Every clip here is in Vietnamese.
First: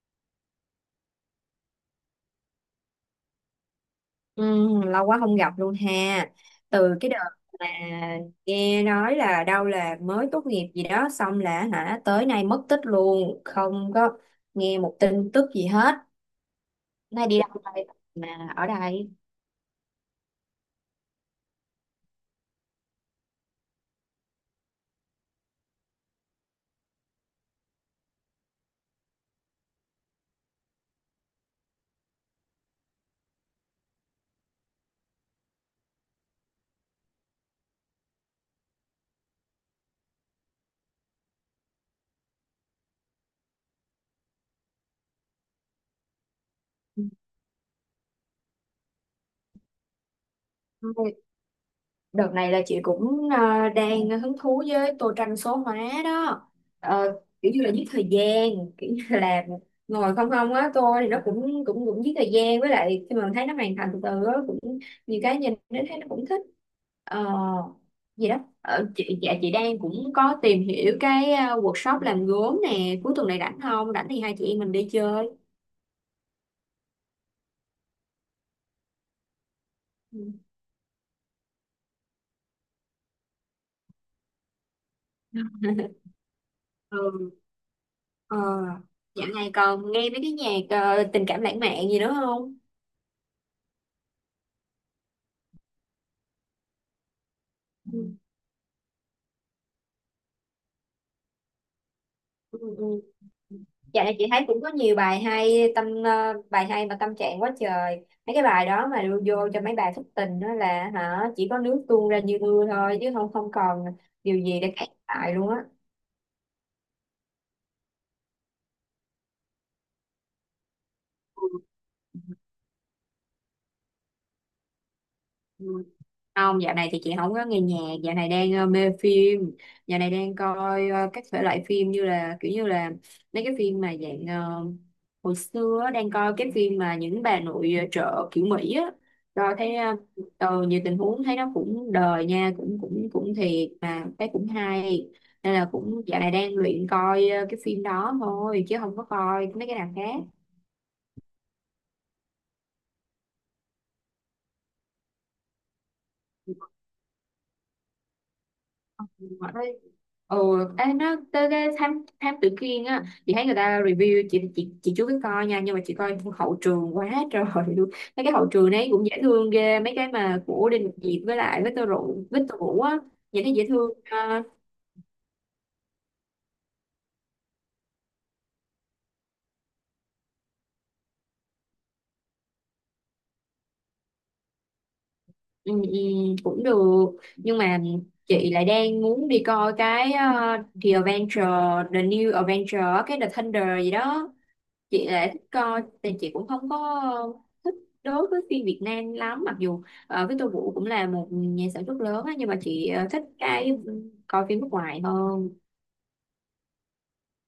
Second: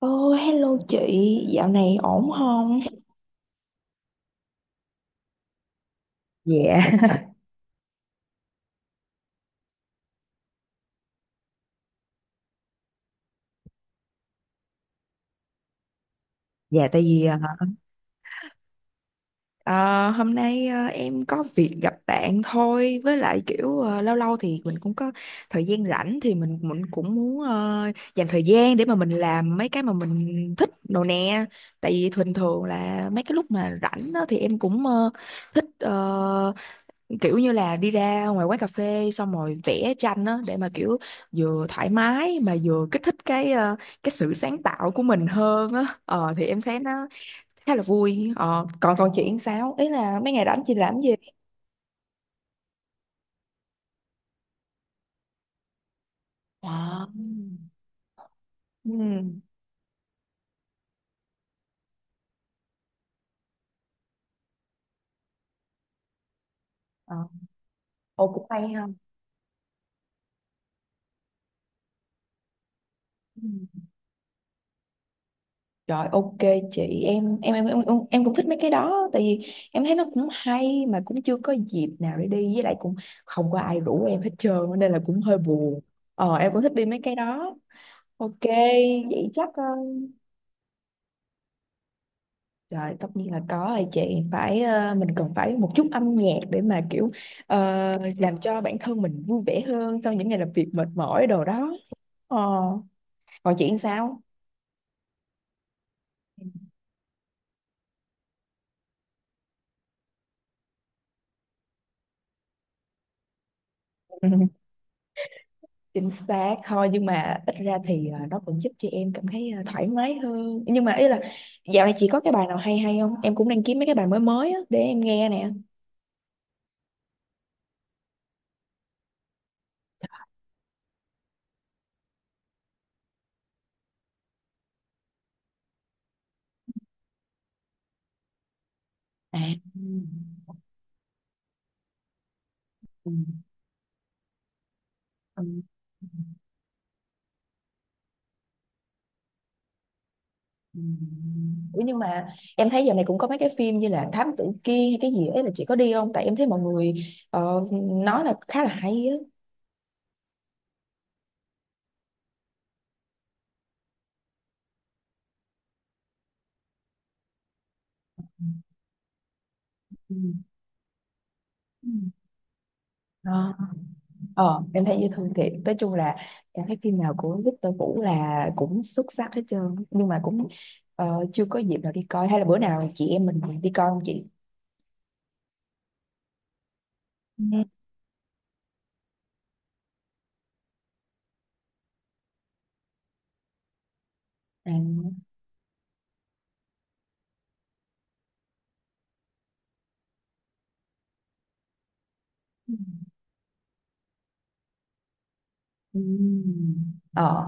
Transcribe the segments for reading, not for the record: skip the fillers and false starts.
Ô, hello chị, dạo này ổn không? Ừ, lâu quá không gặp luôn ha. Dạ, Từ cái đợt mà nghe nói là đâu là mới tốt nghiệp gì đó xong là hả tới nay mất tích luôn, không có nghe một tin tức gì hết. dạ tại vì Nay đi đâu đây mà ở đây. ờ, hôm nay em có việc gặp bạn thôi với lại kiểu lâu lâu thì mình cũng có thời gian rảnh thì mình cũng muốn dành thời gian để mà mình làm mấy cái mà mình thích đồ nè. Tại vì thường thường là mấy cái lúc mà rảnh đó, thì em cũng thích kiểu như là đi ra ngoài quán cà phê xong rồi vẽ tranh á để mà kiểu vừa thoải mái mà vừa kích thích cái cái sự sáng tạo của mình hơn á ờ thì em thấy nó khá là vui ờ còn còn chị làm sao ý là mấy ngày rảnh chị làm gì. Đợt này là chị cũng đang hứng thú với tô tranh số hóa đó. Wow. Kiểu như là giết thời gian, kiểu như Ừ. là ngồi không không á, tô thì nó cũng cũng cũng giết thời gian, với lại khi mà mình thấy nó hoàn thành từ từ á cũng nhiều, cái nhìn đến thấy nó cũng thích. Ờ, Ờ, Gì ô đó. cũng hay ha. Chị đang cũng có tìm hiểu cái workshop làm gốm nè, cuối tuần này rảnh Ừ. không, rảnh thì hai chị em mình đi chơi. Rồi, ok chị em em em cũng thích mấy cái đó tại vì em thấy nó Ừ. cũng hay mà cũng chưa có dịp nào để đi với lại cũng không có ai rủ em hết trơn nên là cũng hơi buồn. Ờ em cũng thích đi mấy cái Ừ. đó. ờ Ok, Dạo vậy chắc này còn nghe mấy cái nhạc tình cảm lãng mạn gì nữa không? trời tất nhiên là có rồi chị phải mình cần phải một chút âm nhạc để mà kiểu ờ, Ừ. làm cho bản thân mình vui vẻ hơn sau những ngày làm việc mệt mỏi đồ đó. Ờ, Ừ, ừ. còn chị Dạo này sao? chị thấy cũng có nhiều bài hay, bài hay mà tâm trạng quá trời, mấy cái bài đó mà đưa vô cho mấy bài thất tình đó là hả chỉ có nước tuôn ra như mưa thôi, chứ không không còn Ừ, điều gì để cãi lại luôn á. chính xác thôi nhưng mà ít ra thì nó cũng giúp cho em cảm thấy thoải mái hơn. Nhưng mà ý là dạo này chị có cái bài nào hay hay không? Em cũng đang kiếm mấy cái bài mới mới á để em nghe nè. Ừ. Không, dạo này thì chị không có nghe nhạc, dạo này đang mê phim, dạo này đang coi các thể loại phim như là kiểu như là mấy cái phim mà dạng hồi xưa á, đang coi cái phim mà những bà nội chợ kiểu Mỹ á, À. rồi thấy nhiều tình huống thấy nó cũng đời nha, cũng cũng Ừ. cũng thiệt mà thấy cũng hay, Ừ. nên là cũng dạo này đang luyện coi cái phim đó thôi chứ không có coi mấy cái nào khác. Ừ. Ủa nhưng mà em thấy giờ này cũng có mấy cái phim như là Thám Tử Kiên hay cái gì ấy là chị có đi không? Tại em thấy mọi người ờ, nói là khá là hay á. ừ Ê, nó tới cái thám thám tử Kiên á, chị thấy người ta review chị, chị chưa có coi nha, nhưng mà chị coi hậu trường quá trời luôn, mấy cái hậu trường đấy cũng dễ thương ghê, mấy cái Ừ. mà của Đinh Ngọc Diệp với lại với Ừ. Victor Vũ á, nhìn thấy Ờ, dễ thương à. Ờ, em thấy dễ thương thiệt. Nói chung là em thấy phim nào của Victor Vũ là cũng xuất sắc hết trơn. Nhưng mà cũng chưa có dịp nào đi coi. Hay là bữa nào chị em mình đi coi không chị? Ừ, ừ, cũng được, Ừ. nhưng mà chị lại đang muốn đi coi cái The New Adventure, cái The Thunder gì đó, À. chị lại thích coi. Thì chị cũng không có thích đối với phim Việt Nam lắm, mặc dù Victor Vũ cũng là một nhà sản xuất lớn á, nhưng mà Ừ. chị thích cái coi phim nước ngoài hơn. Ừ. Ờ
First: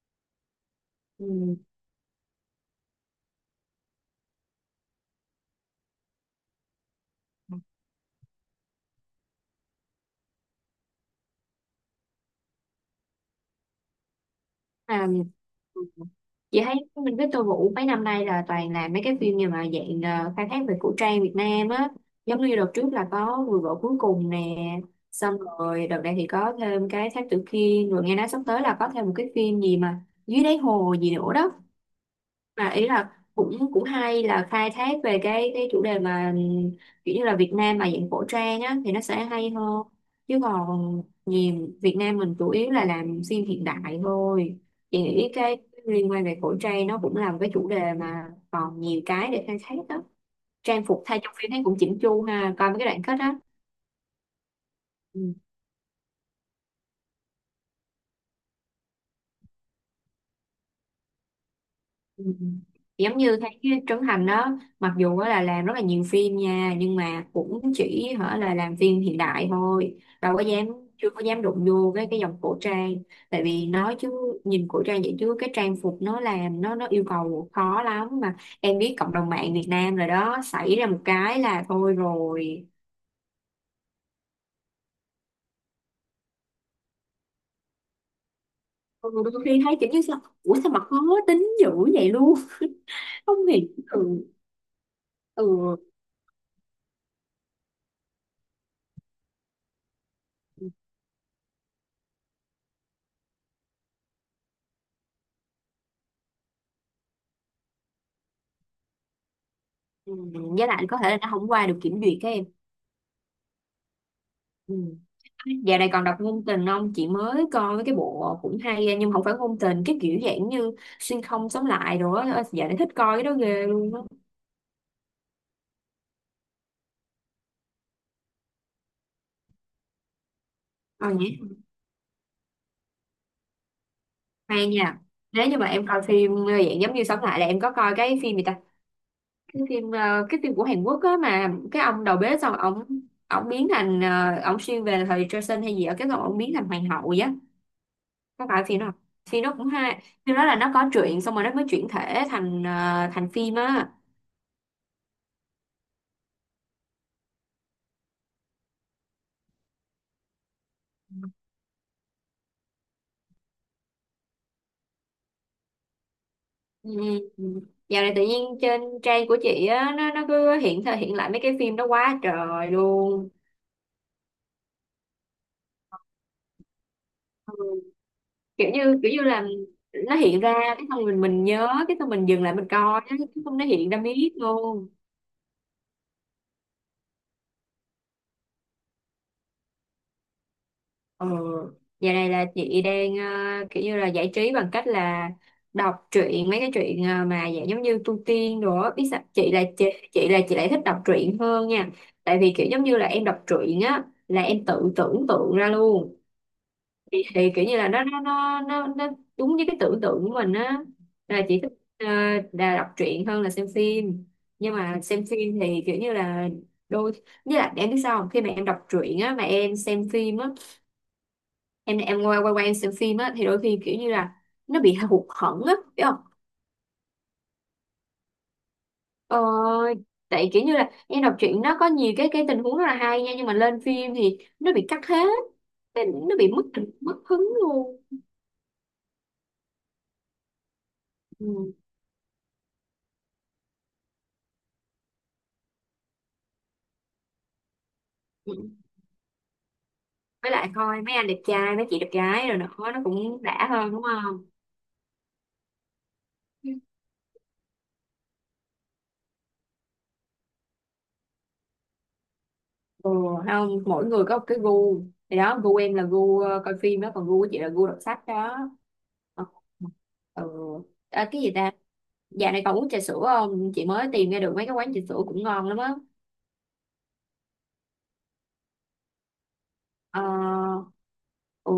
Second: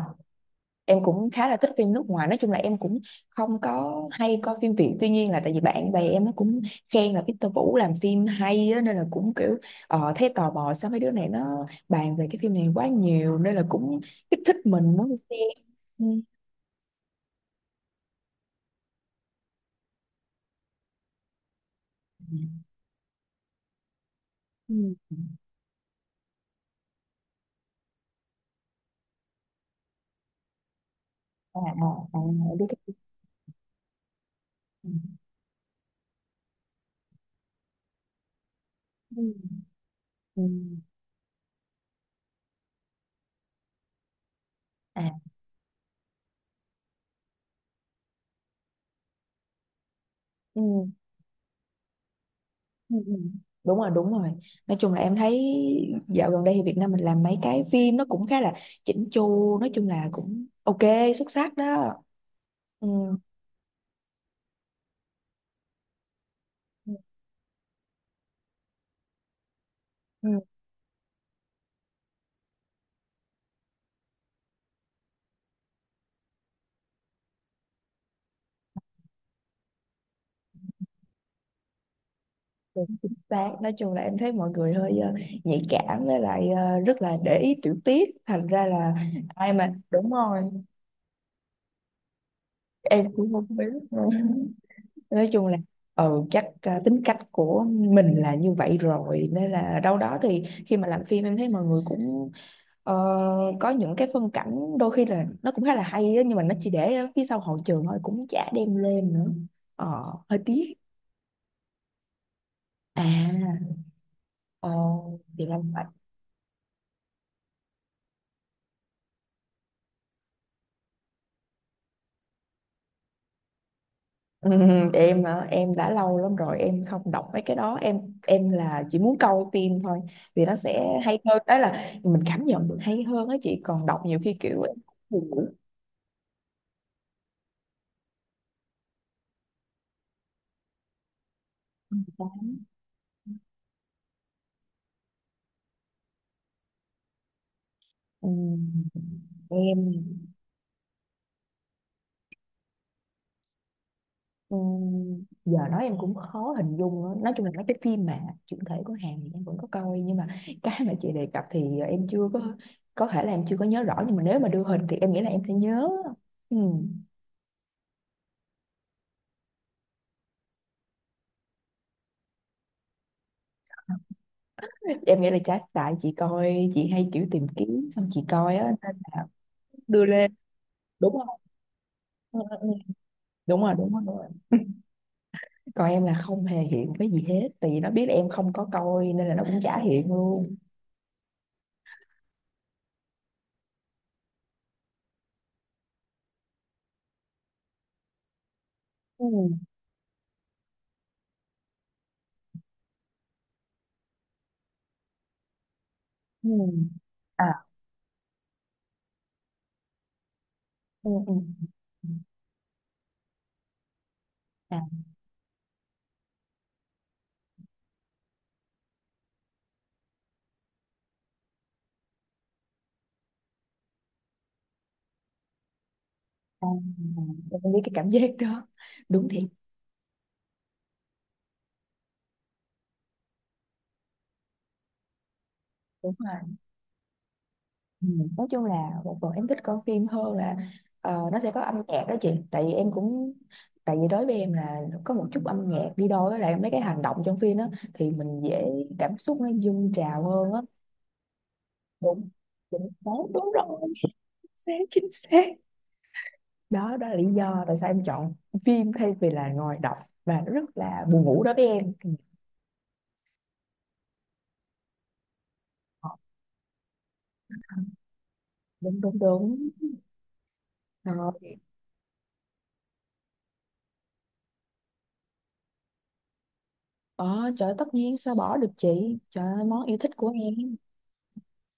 em cũng khá Ừ. là thích phim nước ngoài nói chung là em cũng không có hay coi phim Việt tuy nhiên là tại vì bạn bè em nó cũng khen là Victor Vũ làm phim hay á, nên là cũng kiểu thấy tò mò sao mấy đứa này nó bàn về cái phim này quá nhiều nên là cũng kích thích mình À, muốn đi xem. Ừ. chị thấy mình Victor Vũ mấy năm nay là toàn là mấy cái phim như mà dạng khai thác về cổ trang Việt Nam á, giống như đợt trước là có Người Vợ Cuối Cùng nè, Ừ. xong rồi đợt này thì có thêm cái Thám Tử Kiên, rồi nghe nói sắp tới là có thêm một cái phim gì mà dưới đáy hồ gì nữa đó, À. À. À, biết mà ý cái. là cũng cũng hay là khai Ừ. thác về cái chủ đề mà kiểu như là Việt Nam mà dạng cổ trang á thì nó sẽ hay Ừ. hơn, chứ Ừ. còn nhiều Việt Nam mình chủ yếu là làm phim hiện đại thôi. Chị nghĩ À. cái liên quan về cổ trang nó cũng là một cái chủ đề mà còn nhiều cái để khai thác đó, Ừ. trang phục thay trong phim thấy cũng chỉnh chu ha, coi mấy cái Ừ. đoạn Ừ. kết á. Đúng rồi, đúng rồi, nói chung là em Ừ. thấy dạo gần đây thì Việt Nam mình làm mấy cái phim nó cũng khá là chỉnh chu, nói chung là cũng ok, xuất sắc đó. Ừ. Ừ, Giống như thấy cái Trấn Thành đó, mặc dù á là làm rất là nhiều phim nha, ừ, nhưng mà cũng chỉ hở là làm phim hiện đại thôi, đâu ừ, có dám chưa có dám đụng vô cái dòng cổ trang, tại vì nói chứ nhìn cổ trang vậy chứ cái trang phục nó làm nó yêu cầu khó lắm mà, em biết cộng đồng mạng Việt Nam rồi đó, xảy ra một cái là thôi rồi. đúng, chính xác. Nói chung là em thấy mọi người hơi nhạy cảm với lại rất là để ý tiểu tiết thành ra là Ừ, đôi ai khi mà thấy kiểu như đúng sao rồi ủa sao mà khó tính dữ vậy luôn, em cũng không không biết hiểu. nữa. Ừ. Nói chung là Ừ. ừ chắc tính cách của mình là như vậy rồi nên là đâu đó thì khi mà làm phim em thấy mọi người cũng ờ, có những cái phân cảnh đôi khi là nó cũng khá là hay á, nhưng mà nó chỉ để ở phía sau hậu trường thôi cũng chả đem lên nữa Ừ, ờ, hơi với tiếc. lại có thể là nó không qua được kiểm duyệt cái em. À ờ, Ừ. thì là. Dạo này còn đọc ngôn tình không? Chị mới coi mấy cái bộ cũng hay á, nhưng mà không phải ngôn tình, cái kiểu dạng như xuyên không sống lại rồi á. Dạo này thích coi cái đó ghê luôn á. Ừ, em hả? Em đã lâu lắm rồi em không đọc mấy cái đó, em là chỉ muốn coi phim thôi vì nó sẽ Ờ hay hơn nhỉ, đó là mình cảm nhận được hay hơn á chị còn đọc nhiều khi kiểu hay em nha. buồn ngủ. Nếu như mà em coi phim dạng giống như sống lại, là em có coi cái phim gì ta? Cái phim của Hàn Quốc á, mà cái ông đầu bếp xong ông biến thành ông xuyên về thời Joseon hay gì ở cái, xong ông biến thành hoàng hậu vậy á. Ừ, Có phải phim đó không? Phim đó cũng hay. em. Phim đó là nó có truyện xong rồi nó mới chuyển thể thành phim á. Ừ, giờ nói em cũng khó hình dung nữa. Nói chung là mấy cái phim mà chuyển thể của Hàn thì em vẫn có coi nhưng mà cái mà chị đề cập thì em chưa có, có thể là em chưa có nhớ rõ nhưng mà nếu mà đưa hình thì em nghĩ là em sẽ nhớ. Ừ. Ừ. Ừ. Dạo này tự nhiên trên trang của chị á, nó cứ hiện thời hiện lại mấy cái phim đó quá trời luôn. Em nghĩ là chắc tại chị coi, chị hay kiểu tìm Ừ. kiếm xong chị coi á kiểu nên như kiểu như là là đưa nó lên, hiện ra cái, xong đúng mình không. mình nhớ cái, xong mình Ừ, dừng lại ừ, ừ. mình coi á, cái xong Đúng nó rồi hiện đúng ra rồi đúng rồi miết luôn. còn em là không hề hiện cái gì hết tại vì nó biết em không có coi nên là nó cũng chả hiện luôn. Ừ. Giờ này là chị đang kiểu như là giải trí bằng cách là đọc truyện, mấy cái truyện mà dạng giống như tu tiên đồ á. Biết sao Ừ, chị, là chị lại thích đọc truyện hơn nha, tại vì kiểu giống như là em đọc truyện á là em tự tưởng tượng ra luôn, ừ, thì à kiểu như là nó đúng với cái tưởng tượng của mình á, ừ, ừ. là chị thích ờ, Ừ. là đọc truyện hơn là xem phim, nhưng À, mà xem phim thì kiểu như là đôi với lại em biết sao không, khi mà em đọc truyện á mà em xem phim á, em quay quay qua em xem phim á thì đôi khi kiểu như là nó bị hụt hẫng á, biết không? à, à. Em biết cái cảm giác đó, đúng ờ, thiệt, Tại kiểu như là em đọc truyện nó có nhiều cái tình huống rất là hay nha, nhưng mà lên phim thì nó bị cắt hết, tại đúng nó bị rồi. mất mất hứng luôn. Ừ, nói chung là một phần em thích coi phim hơn là nó sẽ có Ừ. âm nhạc đó chị tại vì em cũng, tại vì đối với em là có một chút âm nhạc đi đôi với lại mấy cái hành động trong phim đó thì mình dễ Ừ. cảm xúc nó dâng trào Với hơn á. lại coi mấy anh đẹp trai, mấy chị đẹp Đúng gái rồi nữa, đúng nó đúng, cũng đúng đã rồi hơn, đúng không? Chính xác đó đó là lý do tại sao em chọn phim thay vì là ngồi đọc và nó rất là buồn ngủ đối với em. Ừ, Ừ. Không, mỗi người có một cái gu, thì đó, gu em là ờ, gu coi phim đó, còn gu của chị là gu đọc sách đó. đúng đúng Ừ. đúng. Ừ. Ờ, À, cái gì ta. Dạo này còn uống trà sữa không? Chị mới tìm ra được mấy cái quán trà sữa cũng ngon lắm á. ờ trời tất nhiên sao bỏ được chị, trời ơi, món yêu thích Ờ, của em. ừ,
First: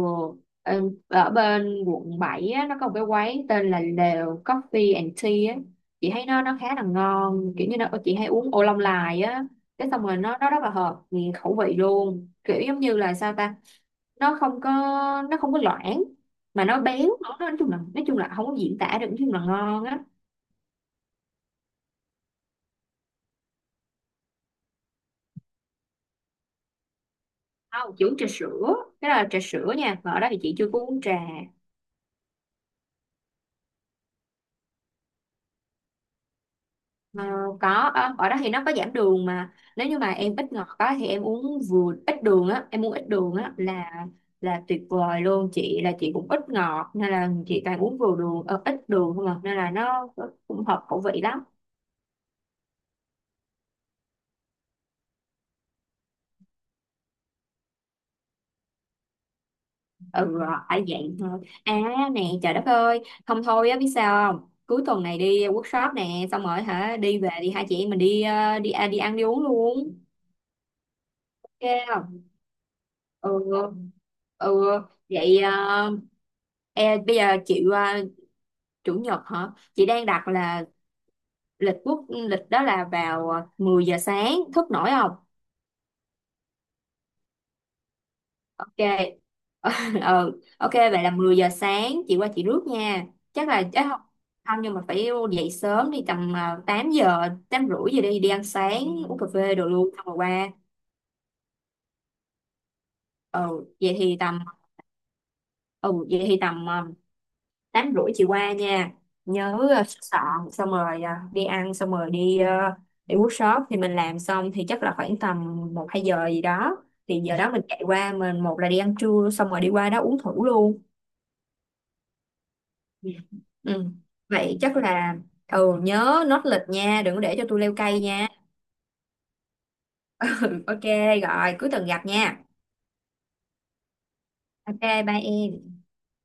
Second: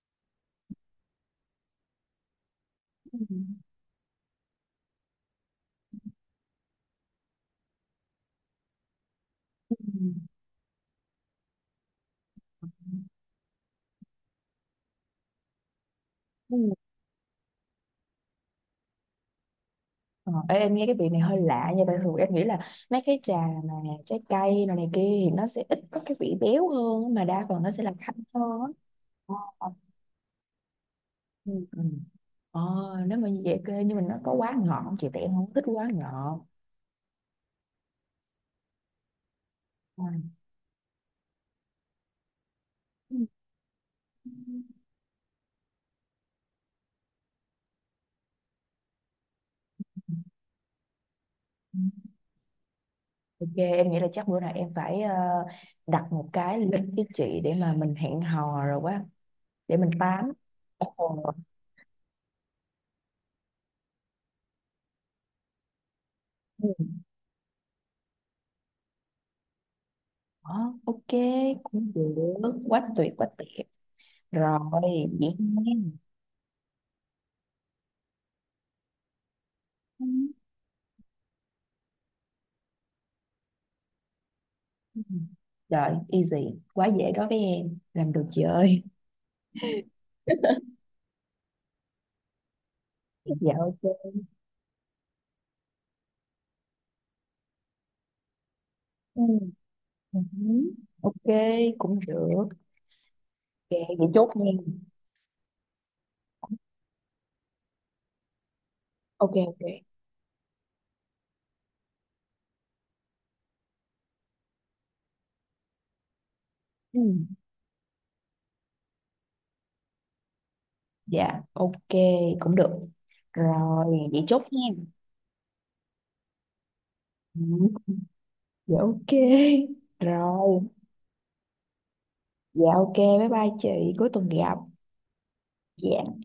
ở bên quận 7 á, nó có một cái quán tên là Lều Coffee and Tea á. Chị thấy nó khá là ngon, kiểu như nó, chị hay uống ô long lài á. Cái xong rồi nó rất là hợp nghiền khẩu vị luôn. Kiểu giống như là sao ta? Nó không có nó không có loãng mà Ừ. nó béo nữa. Nói chung là không có diễn tả được, nói chung là ngon á. Ờ, ê, em nghe cái vị này hơi lạ nha tại thường em nghĩ là mấy cái trà mà trái cây này, này kia thì nó sẽ ít có cái vị béo hơn á, mà đa phần nó sẽ là Không, chị thanh uống trà hơn á. sữa, cái đó là Ờ, trà ờ, sữa nha. Mà ở đó thì chị chưa có uống trà. ừ. Ừ. Ờ, nếu mà như vậy kê nhưng mà nó có quá ngọt không chị tại em không thích quá ngọt. Ờ, có, ở đó thì nó có giảm đường, mà nếu như Ừ. mà em ít ngọt quá thì em uống vừa ít đường á em uống ít đường á là tuyệt vời luôn. Chị là chị cũng ít ngọt, nên là chị toàn uống ít đường không à, nên là nó cũng hợp khẩu vị lắm. Ừ. Ok em nghĩ là chắc bữa nào em phải đặt một cái lịch với chị để mà mình hẹn hò rồi quá để mình tám. Ừ. Ở dạng Ồ. thôi. À, nè trời đất ơi, không thôi á, biết sao không, cuối tuần này đi workshop nè xong rồi Ừ. hả đi về đi, hai chị em mình đi ăn, đi uống luôn. Ờ, ok cũng được, Ok. Quá Ừ. tuyệt Ừ. rồi vậy Vậy nha. Bây giờ chị qua chủ nhật hả, chị đang đặt là lịch quốc lịch đó là vào 10 giờ sáng, thức nổi Ừ. không? Trời, easy, quá dễ đối với em, làm được chị Ok. ơi. Ừ, ok, vậy là 10 giờ sáng chị qua chị rước nha. chắc Dạ là chắc không ok. không, nhưng mà phải dậy sớm, đi tầm 8 giờ 8:30 giờ, đi đi ăn sáng, uống Ừ. cà phê đồ luôn, xong rồi Ừ. qua. Ok, cũng được. ừ Ok, vậy vậy thì chốt tầm nha. ừ vậy thì tầm 8:30 chị qua nha. Ok Nhớ ok. Sửa soạn, xong rồi đi ăn, xong rồi đi workshop, thì mình làm xong thì chắc là khoảng tầm một hai giờ gì đó, thì Ừ. giờ đó mình chạy qua, mình một là đi ăn trưa, xong rồi đi qua đó uống thử luôn. Dạ, ok, cũng được. Ừ. Ừ. Rồi, vậy chốt Vậy chắc nha. là, nhớ nốt lịch nha, đừng có để cho tôi leo Ừ. cây nha. Dạ ok. Rồi, Ừ, ok. Rồi cuối tuần gặp nha. dạ ok, bye bye chị, cuối tuần gặp. Ok, bye em. Dạ.